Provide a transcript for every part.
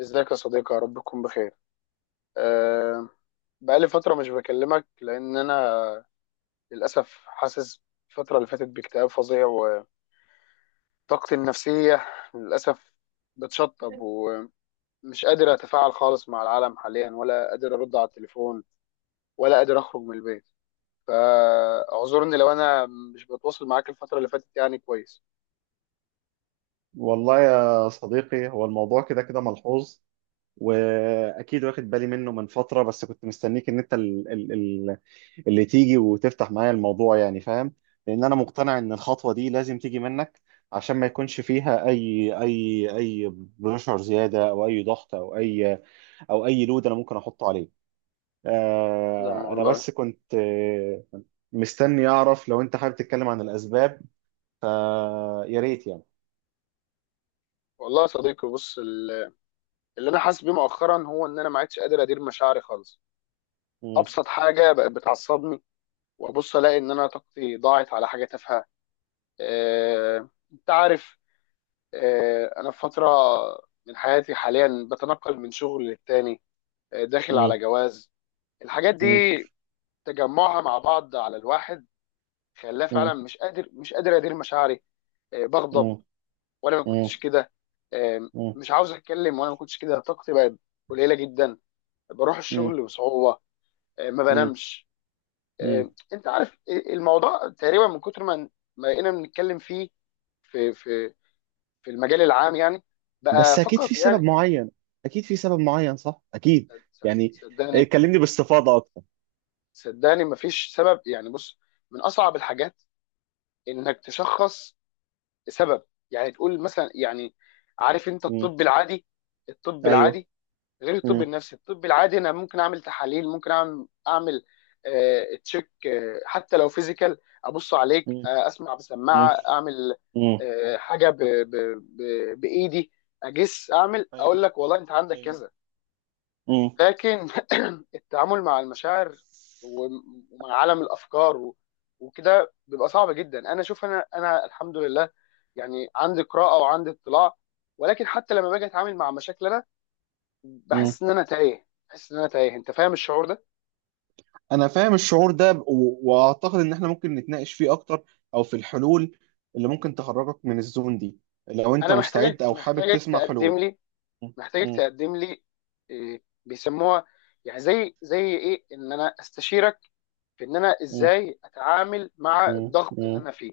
ازيك يا صديقي؟ يا رب تكون بخير. أه بقالي فترة مش بكلمك لأن أنا للأسف حاسس الفترة اللي فاتت باكتئاب فظيع، وطاقتي النفسية للأسف بتشطب، ومش قادر أتفاعل خالص مع العالم حاليا، ولا قادر أرد على التليفون، ولا قادر أخرج من البيت. فاعذرني لو أنا مش بتواصل معاك الفترة اللي فاتت، يعني كويس. والله يا صديقي، هو الموضوع كده كده ملحوظ واكيد واخد بالي منه من فتره، بس كنت مستنيك ان انت اللي تيجي وتفتح معايا الموضوع يعني، فاهم؟ لان انا مقتنع ان الخطوه دي لازم تيجي منك عشان ما يكونش فيها اي بريشر زياده او اي ضغط او اي او اي لود انا ممكن احطه عليه. لما انا والله، بس كنت مستني اعرف لو انت حابب تتكلم عن الاسباب، فيا ريت يعني. والله يا صديقي بص اللي أنا حاسس بيه مؤخرا هو إن أنا ما عدتش قادر أدير مشاعري خالص. مم، أبسط حاجة بقت بتعصبني، وابص الاقي ان انا طاقتي ضاعت على حاجه تافهه. انت عارف، انا في فتره من حياتي حاليا بتنقل من شغل للتاني، داخل مم، على جواز. الحاجات دي مم، تجمعها مع بعض على الواحد خلاه مم، فعلا مش قادر ادير مشاعري. بغضب، مم. وانا ما كنتش مم. كده. مم. مش عاوز اتكلم، وانا ما كنتش كده. طاقتي بقت قليله جدا، بروح مم. الشغل بصعوبه، ما مم. بنامش. مم. انت عارف، الموضوع تقريبا من كتر ما بقينا بنتكلم فيه في في في المجال العام، يعني بقى بس اكيد في فقط يعني. سبب معين، اكيد في سبب معين، صح؟ اكيد يعني. إيه، صدقني، كلمني باستفاضه اكتر. صدقني مفيش سبب. يعني بص، من اصعب الحاجات انك تشخص سبب، يعني تقول مثلا، يعني عارف انت مم. الطب العادي؟ الطب ايوه. العادي غير الطب مم. النفسي. الطب العادي انا ممكن اعمل تحاليل، ممكن اعمل آه تشيك، آه حتى لو فيزيكال، ابص عليك، مم. آه اسمع مم. بسماعه، اعمل مم. آه حاجه ب بايدي اجس، اعمل ايوه. اقول لك والله انت عندك ايوه. كذا. مم. لكن التعامل مع المشاعر، ومع عالم الافكار وكده بيبقى صعب جدا. انا شوف، انا الحمد لله يعني عندي قراءه وعندي اطلاع، ولكن حتى لما باجي اتعامل مع مشاكل انا مم. بحس ان انا تايه، بحس ان انا تايه، انت فاهم الشعور ده؟ انا فاهم الشعور ده، واعتقد ان احنا ممكن نتناقش فيه اكتر، او في الحلول اللي ممكن تخرجك من الزون دي، لو انت انا مستعد محتاجك او حابب محتاجك تسمع حلول. تقدم لي، مم. محتاجك مم. تقدم لي إيه بيسموها، يعني زي ايه ان انا استشيرك في ان انا مم. ازاي اتعامل مع مم. الضغط اللي مم. انا فيه.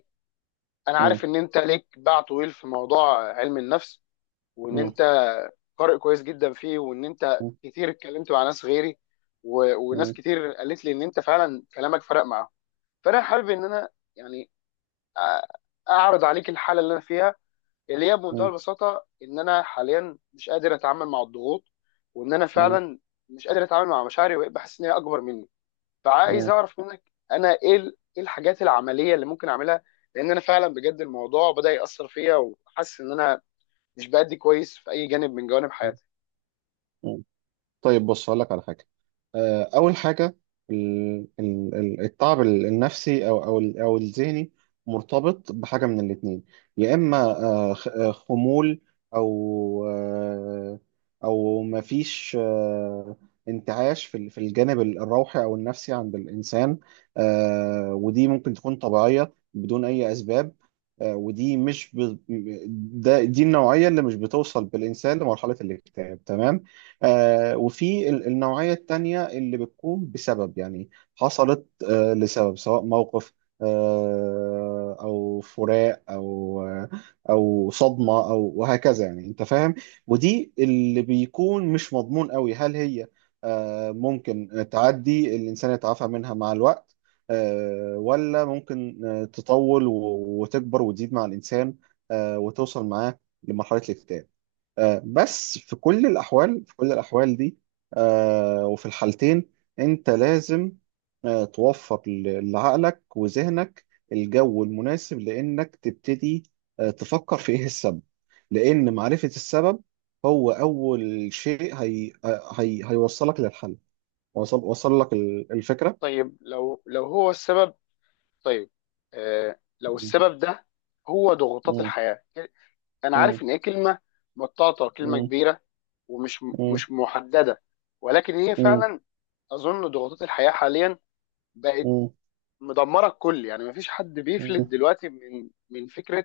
انا عارف ان انت ليك باع طويل في موضوع علم النفس، وان مم. انت قارئ كويس جدا فيه، وان انت مم. كتير اتكلمت مع ناس غيري، وناس مم. كتير قالت لي ان انت فعلا كلامك فرق معاهم. فانا حابب ان انا، يعني أ- اعرض عليك الحاله اللي انا فيها، اللي هي بمنتهى البساطه ان انا حاليا مش قادر اتعامل مع الضغوط، وان انا مم. فعلا مش قادر اتعامل مع مشاعري، وبقيت بحس ان هي اكبر مني. فعايز مم. اعرف منك انا ايه ايه الحاجات العمليه اللي ممكن اعملها، لان انا فعلا بجد الموضوع بدا ياثر فيا، وحاسس ان انا مش بادي كويس في اي جانب من جوانب حياتي. مم. طيب بص، هقول لك على حاجه. اول حاجه، التعب النفسي او او او الذهني مرتبط بحاجه من الاثنين. يا اما خمول او او مفيش انتعاش في في الجانب الروحي او النفسي عند الانسان. ودي ممكن تكون طبيعيه بدون اي اسباب. آه، ودي مش ب... ده دي النوعيه اللي مش بتوصل بالانسان لمرحله الاكتئاب، تمام. وفي النوعية التانية اللي بتكون بسبب يعني، حصلت لسبب، سواء موقف أو فراق أو أو صدمة أو وهكذا، يعني أنت فاهم. ودي اللي بيكون مش مضمون قوي، هل هي ممكن تعدي الإنسان يتعافى منها مع الوقت، ولا ممكن تطول وتكبر وتزيد مع الإنسان وتوصل معاه لمرحلة الاكتئاب. بس في كل الأحوال، في كل الأحوال دي وفي الحالتين، أنت لازم توفر لعقلك وذهنك الجو المناسب لأنك تبتدي تفكر في إيه السبب، لأن معرفة السبب هو أول شيء، هي هي هيوصلك للحل. وصل لك الفكرة؟ طيب لو هو السبب. طيب آه لو م- السبب ده هو ضغوطات م- الحياه، انا م- عارف ان هي كلمه مطاطه، كلمه م- كبيره، ومش م- مش محدده، ولكن هي م- فعلا اظن ضغوطات الحياه حاليا بقت م- مدمره الكل. يعني مفيش حد بيفلت م- م- دلوقتي من فكره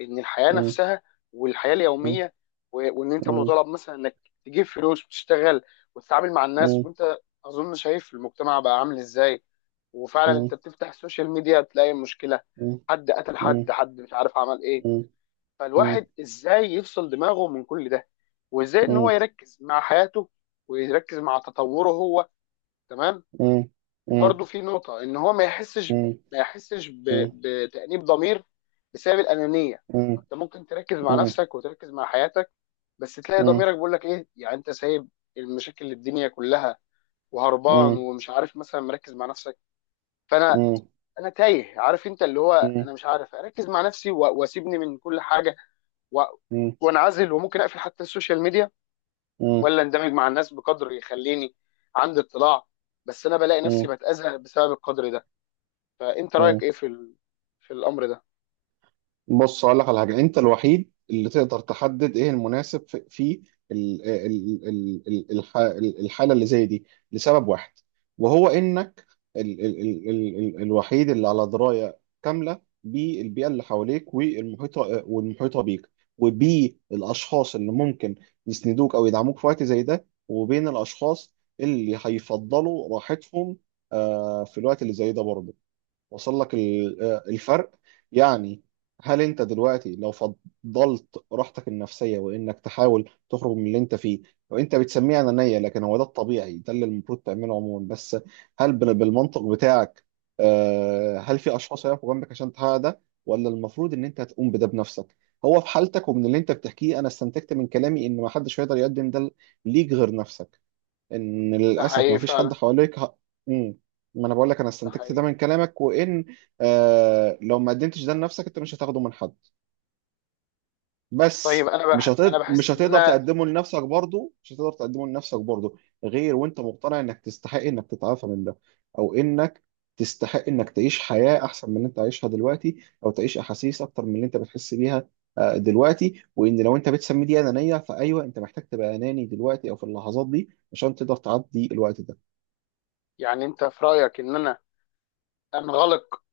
ان الحياه م- نفسها والحياه م- اليوميه، وان انت مطالب مثلا انك تجيب فلوس وتشتغل وتتعامل مع الناس، م- وانت اظن شايف المجتمع بقى عامل ازاي. وفعلا م- انت بتفتح السوشيال ميديا تلاقي مشكله، م- حد قتل حد، م- حد مش عارف عمل ايه. مم. مم. فالواحد ازاي يفصل دماغه من كل ده، وازاي ان هو مم. يركز مع حياته ويركز مع تطوره هو، تمام. مم. مم. وبرده في نقطه ان هو ما يحسش مم. ما يحسش مم. بتانيب ضمير بسبب الانانيه. انت ممكن تركز مع مم. نفسك وتركز مع حياتك، بس تلاقي مم. ضميرك بيقول لك ايه، يعني انت سايب المشاكل الدنيا كلها وهربان مم. ومش عارف، مثلا مركز مع نفسك. فانا مم. انا تايه، عارف انت اللي هو مم. انا مش عارف اركز مع نفسي، واسيبني من كل حاجه، و- مم. وانعزل، وممكن اقفل حتى السوشيال ميديا، مم. ولا اندمج مع الناس بقدر يخليني عندي اطلاع. بس انا بلاقي نفسي مم. بتاذى بسبب القدر ده. فانت رايك مم. ايه في في الامر ده؟ بص اقول لك على حاجه، انت الوحيد اللي تقدر تحدد ايه المناسب في في ال- ال- ال- ال- الح- الحاله اللي زي دي لسبب واحد، وهو انك ال ال ال ال ال الوحيد اللي على درايه كامله بالبيئه اللي حواليك والمحيطه والمحيطه بيك، وبالاشخاص اللي ممكن يسندوك او يدعموك في وقت زي ده، وبين الاشخاص اللي هيفضلوا راحتهم في الوقت اللي زي ده برضه. وصل لك الفرق يعني؟ هل انت دلوقتي لو فضلت راحتك النفسيه وانك تحاول تخرج من اللي انت فيه، وانت بتسميه انانيه لكن هو ده الطبيعي، ده اللي المفروض تعمله عموما. بس هل بالمنطق بتاعك، هل في اشخاص هيقفوا جنبك عشان تحقق ده، ولا المفروض ان انت تقوم بده بنفسك؟ هو في حالتك ومن اللي انت بتحكيه، انا استنتجت من كلامي ان ما حدش هيقدر يقدم ده ليك غير نفسك، ان ده للاسف حقيقي ما فيش حد فعلا، حواليك ه... مم. ما انا بقول لك، انا ده استنتجت ده حقيقي. من كلامك، وان آه لو ما قدمتش ده لنفسك انت مش هتاخده من حد، طيب بس انا مش انا هتقدر مش بحس ان هتقدر انا، تقدمه لنفسك برضه، مش هتقدر تقدمه لنفسك برضه، غير وانت مقتنع انك تستحق انك تتعافى من ده، او انك تستحق انك تعيش حياة احسن من اللي انت عايشها دلوقتي، او تعيش احاسيس اكتر من اللي انت بتحس بيها دلوقتي. وان لو انت بتسمي دي انانية، فايوه انت محتاج تبقى اناني دلوقتي او في اللحظات دي عشان تقدر تعدي الوقت ده. يعني انت في رايك ان انا انغلق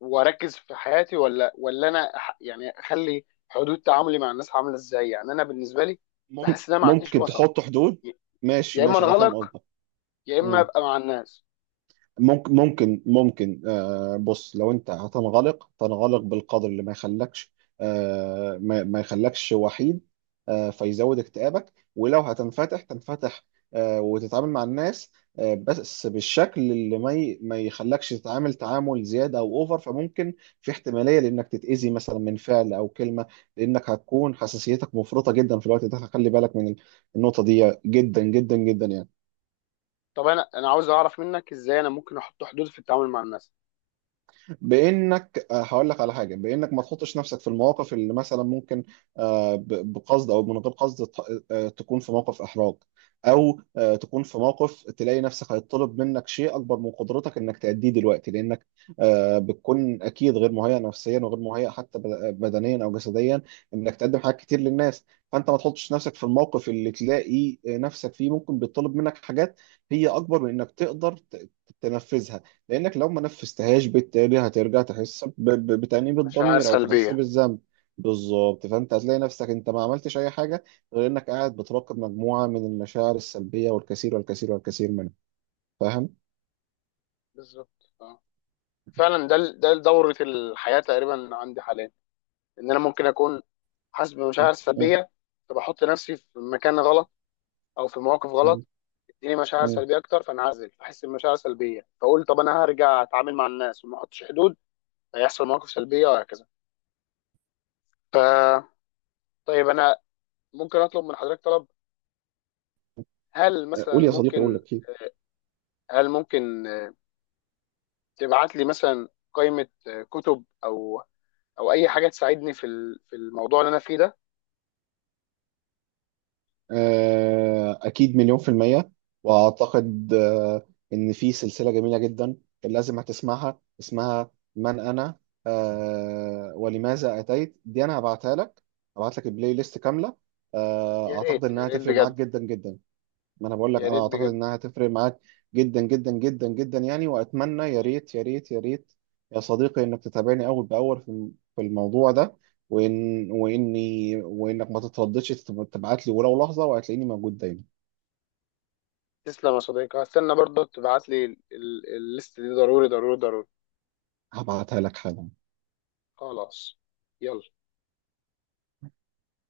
واركز في حياتي، ولا انا يعني اخلي حدود تعاملي مع الناس عامله ازاي؟ يعني انا بالنسبه لي بحس ان انا ما عنديش ممكن وسط. تحط حدود. ي- ماشي يا اما ماشي، انا فاهم انغلق، قصدك. يا اما مم. ابقى مع الناس. ممكن ممكن آه بص، لو انت هتنغلق، تنغلق بالقدر اللي ما يخلكش آه ما يخلكش وحيد آه فيزود اكتئابك، ولو هتنفتح، تنفتح آه وتتعامل مع الناس آه بس بالشكل اللي ما يخلكش تتعامل تعامل زيادة او اوفر، فممكن في احتمالية لانك تتأذي مثلا من فعل او كلمة، لانك هتكون حساسيتك مفرطة جدا في الوقت ده. خلي بالك من النقطة دي جدا جدا جدا يعني. طب انا عاوز اعرف منك ازاي انا ممكن احط حدود في التعامل مع الناس. بانك هقول لك على حاجه، بانك ما تحطش نفسك في المواقف اللي مثلا ممكن بقصد او من غير قصد تكون في موقف احراج، او تكون في موقف تلاقي نفسك هيطلب منك شيء اكبر من قدرتك انك تأديه دلوقتي، لانك بتكون اكيد غير مهيئ نفسيا، وغير مهيئ حتى بدنيا او جسديا انك تقدم حاجات كتير للناس. فانت ما تحطش نفسك في الموقف اللي تلاقي نفسك فيه ممكن بيطلب منك حاجات هي اكبر من انك تقدر تنفذها، لانك لو ما نفذتهاش بالتالي هترجع تحس بتأنيب مشاعر الضمير او تحس سلبيه. بالذنب. بالظبط، فانت هتلاقي نفسك انت ما عملتش اي حاجه غير انك قاعد بتراقب مجموعه من المشاعر السلبيه، والكثير والكثير والكثير منها. فاهم؟ بالظبط اه، فعلا ده ده دورة الحياة تقريبا عندي حاليا. ان انا ممكن اكون حاسس بمشاعر م- سلبيه، فبحط نفسي في مكان غلط، او في مواقف غلط، م- تديني مشاعر م. سلبيه اكتر، فانعزل، فاحس بمشاعر سلبيه، فاقول طب انا هرجع اتعامل مع الناس وما احطش حدود، هيحصل مواقف سلبيه، وهكذا. ف طيب انا ممكن اطلب من حضرتك طلب؟ هل مثلا قول يا صديقي، قول ممكن، لك. هل ممكن تبعت لي مثلا قائمه كتب، او اي حاجه تساعدني في في الموضوع اللي انا فيه ده؟ أكيد، مليون في المية. وأعتقد إن في سلسلة جميلة جدا كان لازم هتسمعها، اسمها من أنا ولماذا أتيت. دي أنا هبعتها لك، هبعت لك البلاي ليست كاملة. يا أعتقد ريت، يا إنها ريت هتفرق معاك بجد، جدا جدا. ما انا بقول لك، يا انا ريت اعتقد بجد. انها هتفرق معاك جدا جدا جدا جدا يعني. واتمنى يا ريت يا ريت يا ريت يا صديقي انك تتابعني اول باول في في الموضوع ده، وانك ما تترددش تبعت لي ولو لحظه، وهتلاقيني موجود دايما. تسلم يا صديقي، هستنى برضه تبعت لي الليست دي، ضروري ضروري ضروري. هبعتها لك حالا. خلاص، يلا.